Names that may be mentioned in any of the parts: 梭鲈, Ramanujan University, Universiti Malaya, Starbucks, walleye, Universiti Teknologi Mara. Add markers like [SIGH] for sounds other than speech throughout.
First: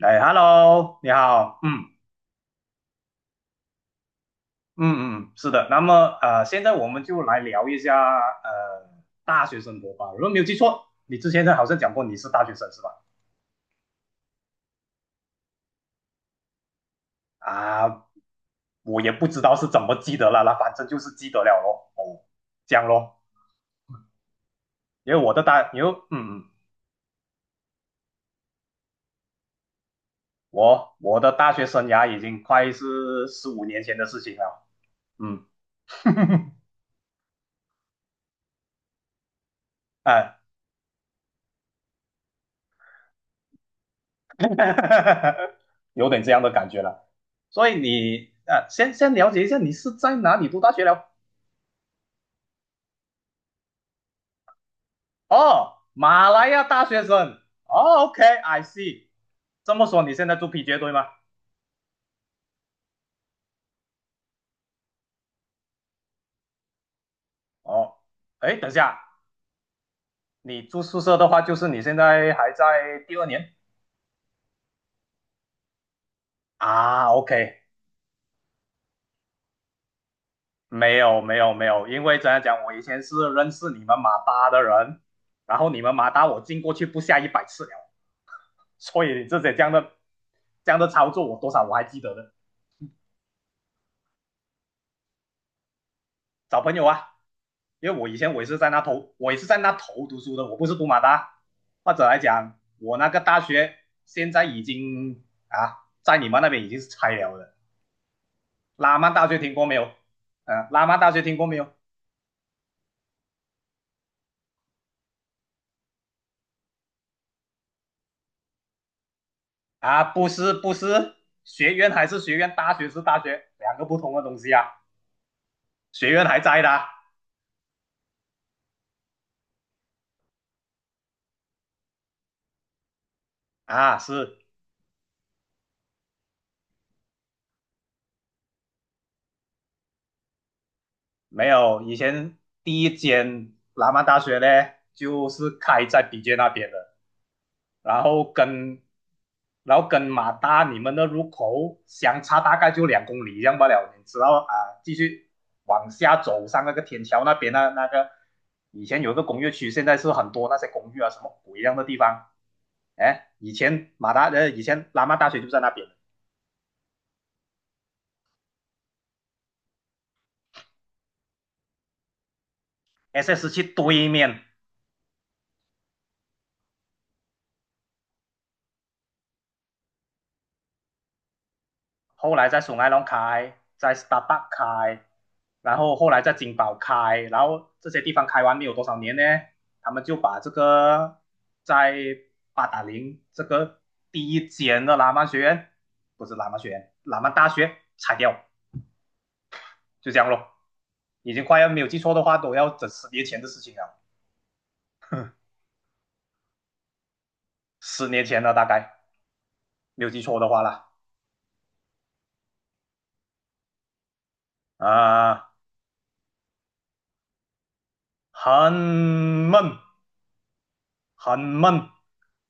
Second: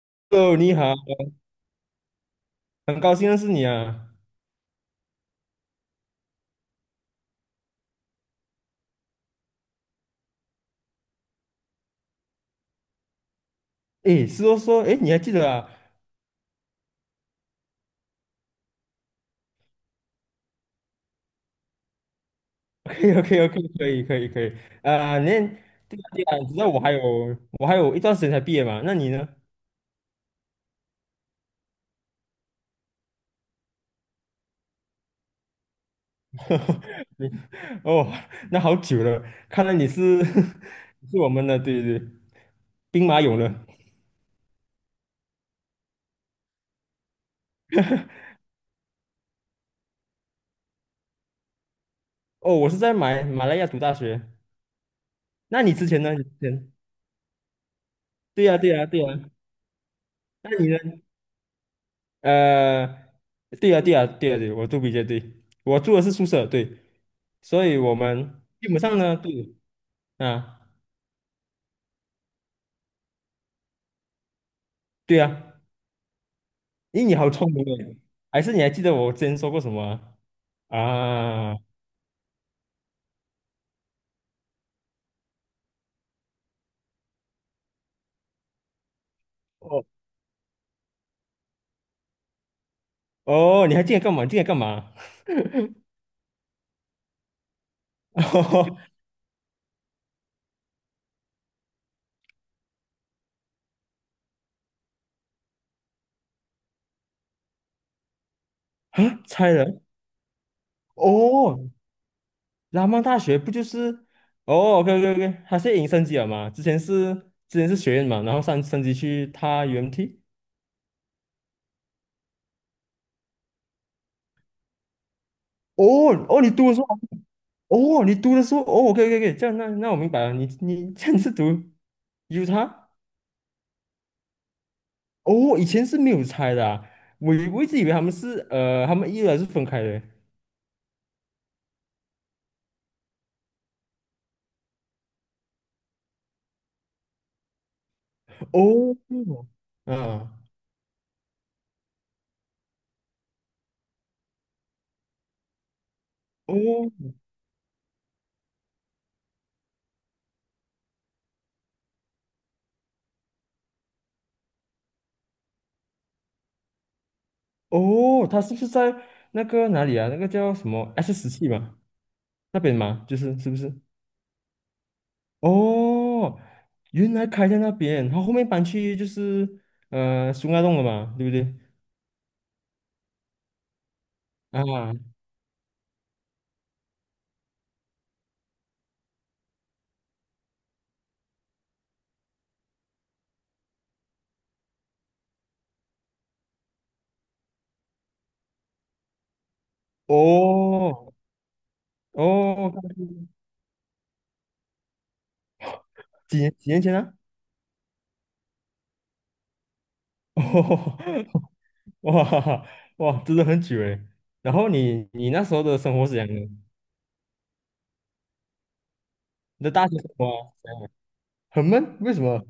哎哦，你好，，Hello，你好，嗯很高兴认识你啊。嗯嗯，是的。那么现在我们就来聊一下呃大学生活吧。如果没有记错，你之前好像讲过你是大学生是吧？诶，是说，诶，你还记得啊啊，我也不知道是怎么记得了啦，反正就是记得了咯。哦，这样咯。？OK，OK，OK，[LAUGHS] 可以，可以，可以。啊，那因为对啊，对啊，你知道我还有一段时间才毕业嘛？那你呢？我的大学生涯已经快是15年前的事情了。嗯，[LAUGHS] [LAUGHS] 你哦，那好久了，看来你是 [LAUGHS] 哎，是我们的，对对对，兵马俑了。[LAUGHS] 有点这样的感觉了。所以你先了解一下你是在哪里读大学了？哦，我是在马来亚读大学。那你哦，之前呢？你马之来亚前？大学生。哦对呀，，OK，I 对呀，对 see。呀。这么说你现在住 那你 PJ 呢？对吗？呃，对啊，对啊，对啊，对，我住比较对，我住的是宿舍，对，所以哦，我们哎，基等一本下，上呢，对啊，你住宿舍的话，就是你现在还在第二年对啊，咦，啊你好聪？OK，明诶，还是你还记得我之前说过什么啊？没有没有啊没有。因为怎样讲，我以前是认识你们马大的人，然后你们马大我进过去不下一百次了，所以这些这样哦的这样的操作，我多少还记得的。哦，你还记得干嘛？你记得干嘛？找朋友啊，因为我以前我也是在 [LAUGHS] 那头，我也是在那头读书的，我不是读马大。或者来讲，我那个大学现在已经啊，在你们那边已经是拆了的。拉曼啊，大学猜听过没了有？拉曼大学听过没哦，有？拉曼大学不就是哦？OK OK OK，它是已经升级了嘛？之前是学院嘛，然后上升级去它 啊，UMT。不是不是。学院还是学院，大学是大学，两个不同的东西啊。学哦院还哦，你在的读的时啊。候。哦，OK，OK，OK，这样那我明白了，你 [LAUGHS] 这样是读有 t 啊，是。哦，以前是没有拆的啊，我一直以为他们是呃，他们依然是分开的。没有。以前第一间拉曼大学呢，就是开在比杰那边的。然后跟哦，嗯，马达你们的入口相差大概就2公里这样罢了，你知道啊。继续往下走上那个哦天桥那边那个以前有一个工业区，现在是很多那些公寓啊什么鬼一样的地方。哎，以前马达的以前拉曼大学就在那边哦，他是不是在那个哪里啊？那个叫什么 S 十七嘛？那边嘛，就是是，SS 不七是？对面。哦，原来开在那边，他后面搬去就是呃苏家洞了嘛，对不对？后来在松爱龙开，在 Starbucks 开，啊，然后后来在金宝开。然后这些地方开完没有多少年呢，他们就把这个在八达岭这个第一间的喇嘛学院，不是喇嘛学院，喇嘛大学拆掉，就这样咯。哦已经快，要没有记错的话，都要哦，整10年前的事情了，几年前啊？十年前了大概，没有记错的话啦。哦，[LAUGHS] 哇哇，真的很久诶。然后你啊、那呃时候的生活是怎样的？你很的闷，大学生活啊很很闷。闷，为什么？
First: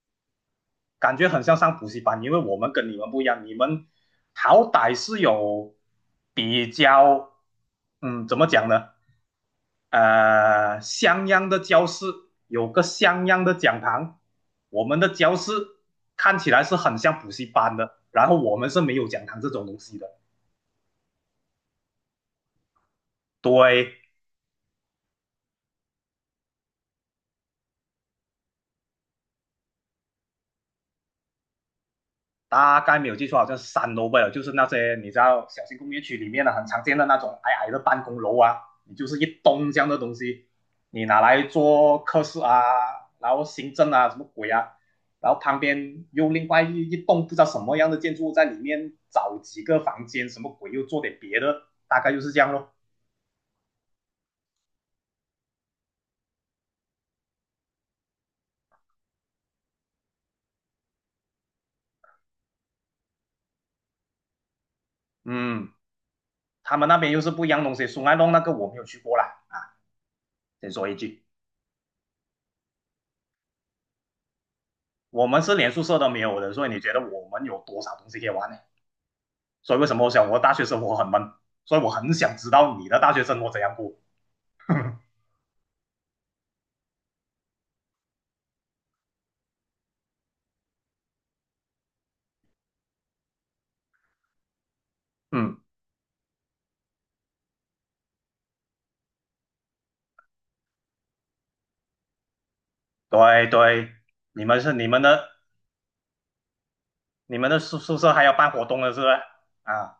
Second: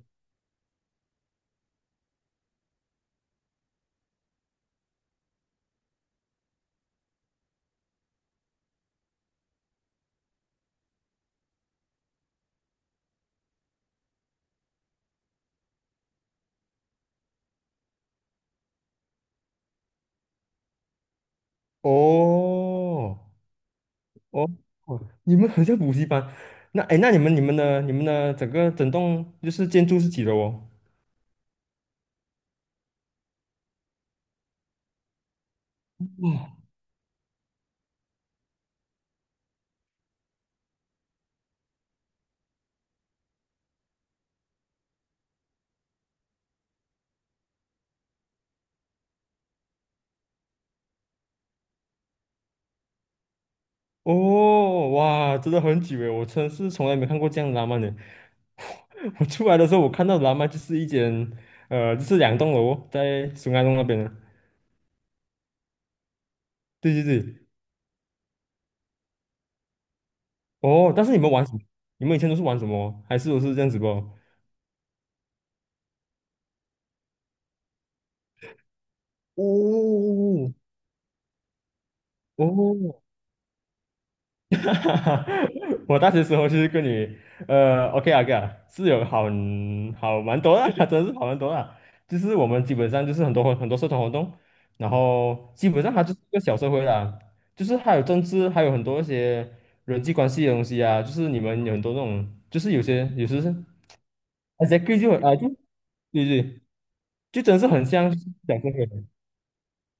感觉很像上补习班，因为我们跟你们不一样。你们好歹是有比较，怎么讲呢？像样的教室，有个像样的讲堂。我们的教室看起来是很像补习班的，然后我们是没有讲堂这种东西的。哦对。哦哦，你们很像补习班。那哎，诶那你们的整栋就是建筑是几楼哦？大概没有记错，好像是3楼吧，就是那些你知道小型工业区里面的很常见的那种矮矮的办公楼啊，你就是一栋这样的东西。你拿来做科室啊，然后行政啊，什么鬼啊，然后旁边又另外一栋不知道什么样的建筑在里面找几个房间，什么鬼又做点别的，大概就是这样咯。哦，哇，真的很久诶，我真是从来没看过这样的拉曼的。[LAUGHS] 我出来的时候，我看到的拉曼就是一间呃，就是两栋楼哦在 SUN 洞那边的。嗯，他们对那边对又是不对，一样的东西，松安洞那个我没有去过啦。先说哦，一但是你句，们玩什么？你们以前都是玩什么？还是都是这样子不？我们是连宿舍都没有的，所以你觉得我们有多少东西可以玩呢？所以为什么我想我的哦，大学生活很闷？所以我很想知道你的哦，大学生活怎样过。[LAUGHS] 哈哈 [LAUGHS] 哈我大学时候就是跟你，呃，OK 啊，OK 啊是好蛮多的，[LAUGHS] 真的是好蛮多的。就是我们基本上就是很多很多社团活动，然后嗯，基本上它就是一个小社会啦，就是还有政治，还有很多一些人际关系的东西啊。就是你们有很多那种，就是有些有时对是对。你们而是且你们就的啊就对对，你就们真的的是宿很宿像舍还要办讲活社动了是不会。是？啊，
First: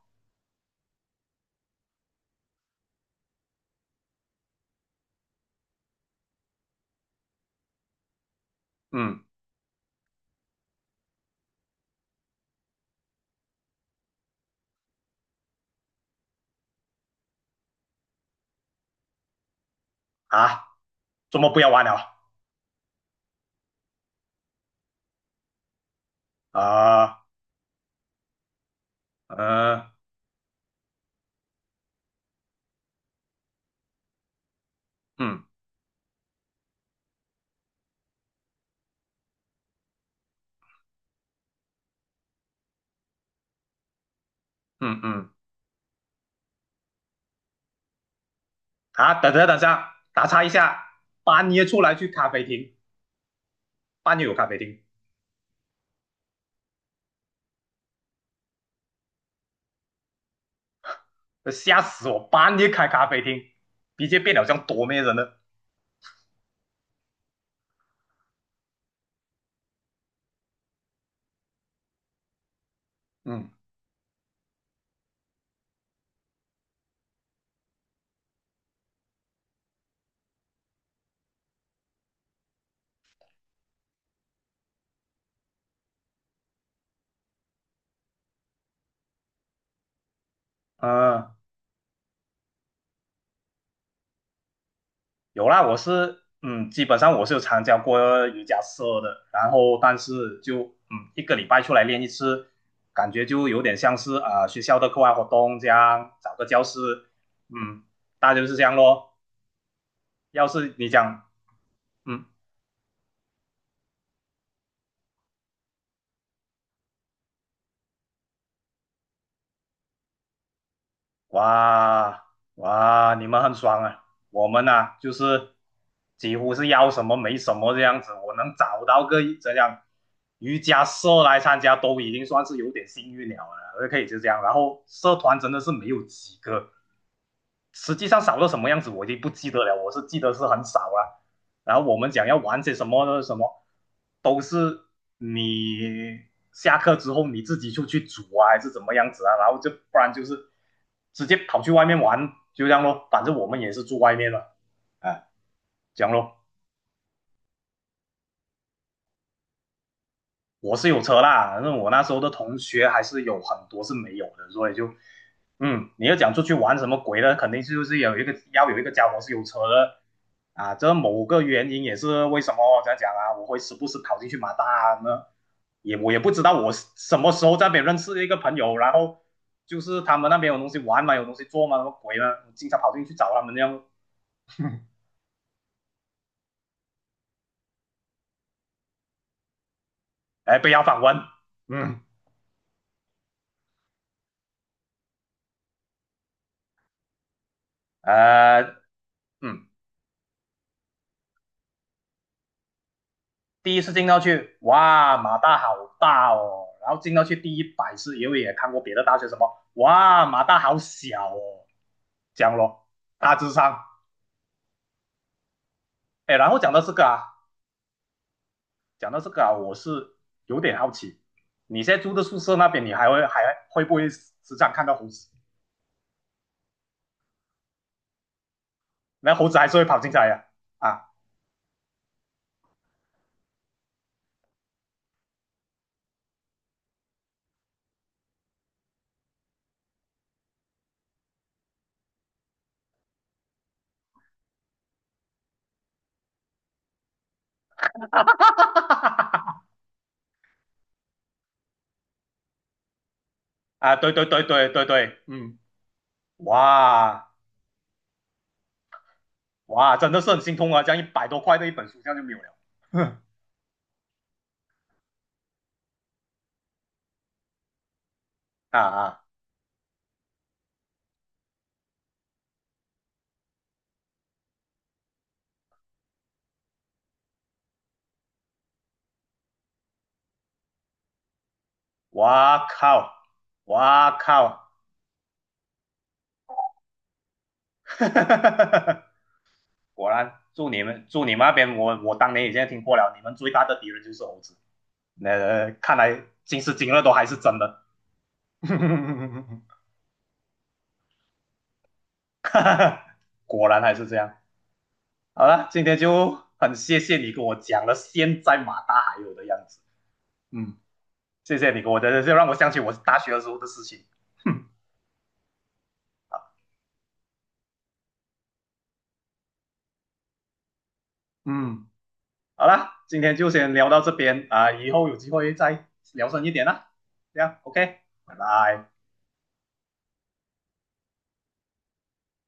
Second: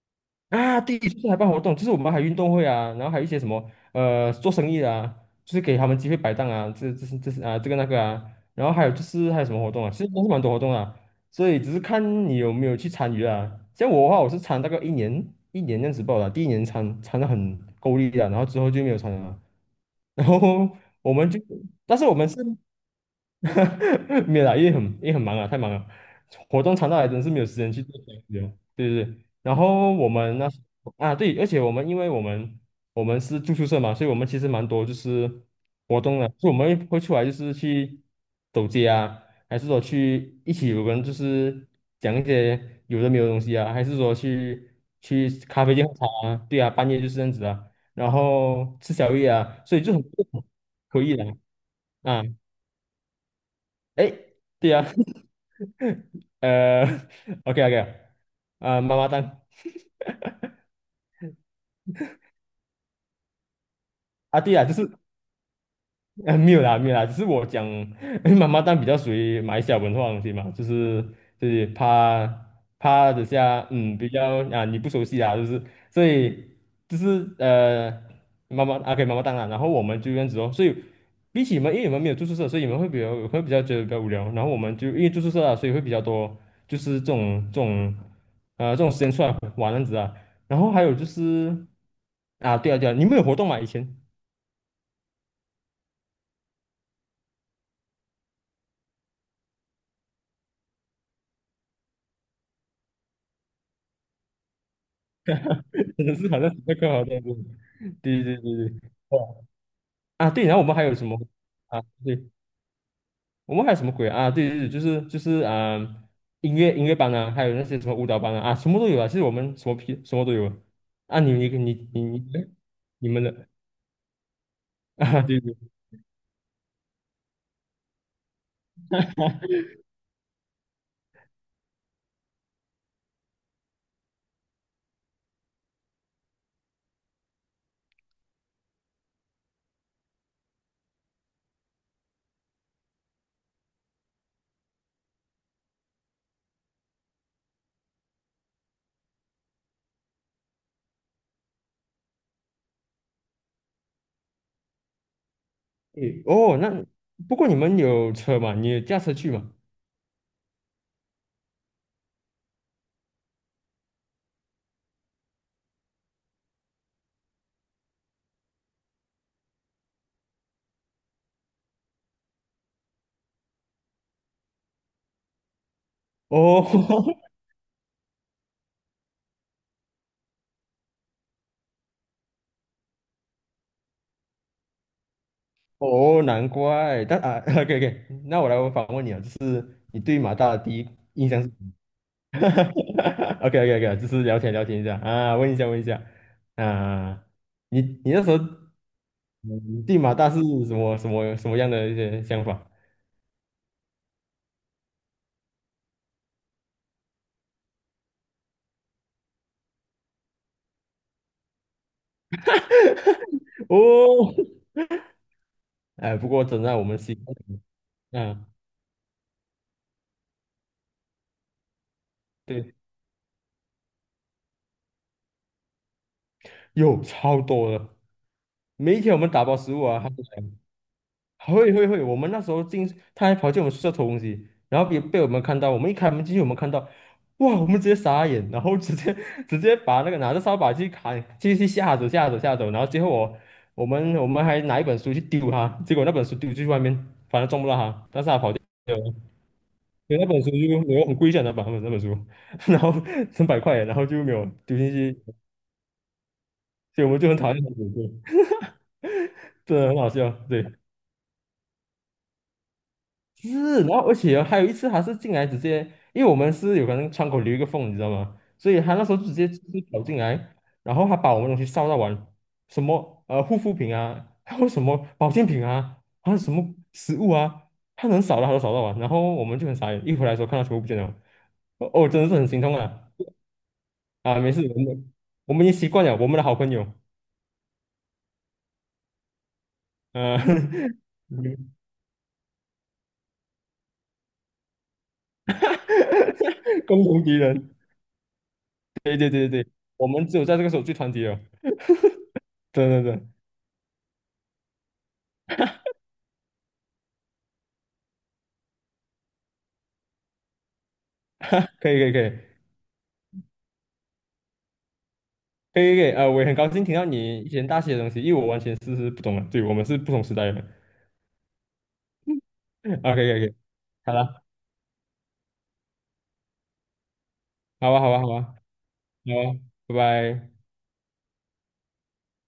啊，第一次还办活动就是我们还运动会啊，然后还有一些什么呃做生意的啊，就是给他们机会摆档啊，这是啊这个那个啊，然后还有就嗯是还有什么活动啊，其实都是蛮多活动啊，所以只是看你有没有去参与啊。像我的话，我是参大概一年一年这样子报的啊，第一年参的很够力啊，然后之后就没有参了啊，[LAUGHS] 然后啊，我们周就，末不要玩但是我了们是。[LAUGHS] 没有啦，因为很也很忙啊，太忙了，活动长到来，啊。真是没有时间去做这些东西哦对对对，然呃，后我们那时啊对，而且我们因为我们我们是住宿舍嘛，所以我们其实蛮多就嗯是活动的，就我们会出来就是去走街啊，还是说去一起有人就是讲一些有的没有的东西啊，还是说去嗯去嗯，咖啡店喝茶啊，对啊，半夜就是这样子啊，然后吃啊，宵夜等下啊，等所以就下，很打岔一下。可以的半夜出来去啊。咖啡厅，哎，半夜有咖啡对厅，啊，[LAUGHS] 呃，OK OK，啊、妈妈蛋，吓死我！半夜开咖啡厅，直接变啊，了对啊，像就多是面人了。呃，没有啦，没有啦，只是我讲，[LAUGHS] 妈妈蛋比较属于买小文化的东西嘛，就是怕等嗯下，嗯，比较啊你不熟悉啊，就是所以就是呃，妈妈啊给妈妈蛋啊，然后我们就这样子哦，所以比起你们，因为你们没有住宿舍，所以你们会比较会比较觉得比较无聊，然后我们就因为住宿舍啊，所以会比较多就是这种时间出来玩这样子啊，然后还有就啊。是啊对啊对啊，你们有活动吗以前？有啦。我是嗯，基本上我是有参加过瑜伽社的，然后但是就一个礼拜出来练一次，感觉就有点像是学校的课外活动这真样，的是找好个像是教在干嘛室。这样子嗯，对大对概就是对这对，样咯。哦啊对，要然后我是们还你有什么讲。啊？对，嗯。我们还有什么鬼啊？啊对对对，就是就是啊、呃音乐班啊，还有那些什么舞蹈班啊，啊，什么都有啊。其实我们什么屁什么都有啊。啊你你你你哇，你你哇，们你们的 很爽啊！我们啊，[LAUGHS] 就啊，对是对几乎是要什么没什么这样子。我能找到个这样瑜伽社来参加，都已经算是有点幸运了，可以就这样。然后社团真的是没有几个，实际上少到什么样子我已经不记得了，我是记得是很少了。然后我们讲要玩些什么呢？什么都是你下课之后你自己出去煮啊，还是怎么样子啊？然后就不然就是直接跑去外面玩，就这样咯。反正我们也是住外面了，啊，这样对，咯。哦，那不过你们有车嘛？你有驾车去嘛？我是有车啦，那我那时候的同学还是有很多是没有的，所以就，你要讲出去玩什么鬼呢？肯定就是有一个要有一个家伙是有车的啊。这某个原因也是为什么这样讲啊，我会时不时跑进去马大呢？我也不知道哦 我什 [LAUGHS] 么时候在那边认识一个朋友，然后就是他们那边有东西玩嘛，有东西做嘛，什么鬼呢？我经常跑进去找他们这样。哦，难怪。但啊 [LAUGHS]，OK OK，那我来我反问你啊，就是你对马大哎，的被第要一访问。印象是？嗯，[LAUGHS] 哈哈哈 OK OK OK，就是聊天聊天一下啊，问一下问一下啊，你你那时候呃，嗯，嗯对马大是什么什么什么样的一些想法？第一次进到去，哇，马大好大哦。然后进到去第100次，因为也看过别的大学什么，哇，马大好小哦，讲样咯，大致 [LAUGHS] 上。哦，哎，不哎，过然后真讲的到我这们个西啊，啊，嗯讲到这个啊，我是有点好奇。你现在住的宿舍那对，边，你还会不会时常看到猴子？有超多的，每一天我们那打猴包子还食是物会跑啊，他进都来呀、啊？啊会会会，我们那时候进，他还跑进我们宿舍偷东西，然后被我们看到，我们一开门进去，我们看到，哇，我们直接傻眼，然后直接 [LAUGHS] 直接把那个拿着扫把去砍，去吓走吓走吓走，然后最后我们还拿一本书去丢他，结果那本书丢出去外面，反正撞不到他，但是他跑掉了，所以那本书就没有很贵价那本书，[LAUGHS] 然后成百块，然啊，后对就对没对有对丢对进对，去，嗯，所以我们就哇很讨厌那本书，真的哇，很好真的是笑，很心对。痛啊！这样100多块的一本书，这样就没有了。[LAUGHS] 哼是，然后而且哦还有一次，他是进来直接，因为我们是有可能窗口留一个缝，你知道吗？所啊以他那时候啊。就直接就是跑进来，然后他把我们东西烧到完，什么呃护肤品啊，还有什么保健品啊，还有什么食物啊，他能扫的他都扫到完，然后我们就很傻眼，一回来的时候看到全部不见了，哦，哦真的是很心哇痛啊！靠，哇啊，没事，靠，我们我们已经习惯了，我们的好朋友，[LAUGHS] 果然，呃，祝你们那边，[LAUGHS] 我当年已经听过了，你们最大的敌人就是猴子。那，看来今时今日共都同还敌是真人，的。[LAUGHS] 对对对对对，我们只有在这个时候最团结了，对对对，果然还是这样。好了，今天就很谢谢你跟我讲了现在马大还有的样子。嗯，谢谢你给可以我可以可的，就让我以。想起我大学的时候的事情。哼，可以可以，呃，我也很高兴听到你以前大学的东西，因为我完全是不懂的，对，我们是不同时代的人。嗯。好啦，[LAUGHS] OK 今 OK 天就 OK，先聊到这好了，边啊。以后有机会再聊深一点啦。这样好，OK，吧好吧好吧，拜拜。好啊，拜拜。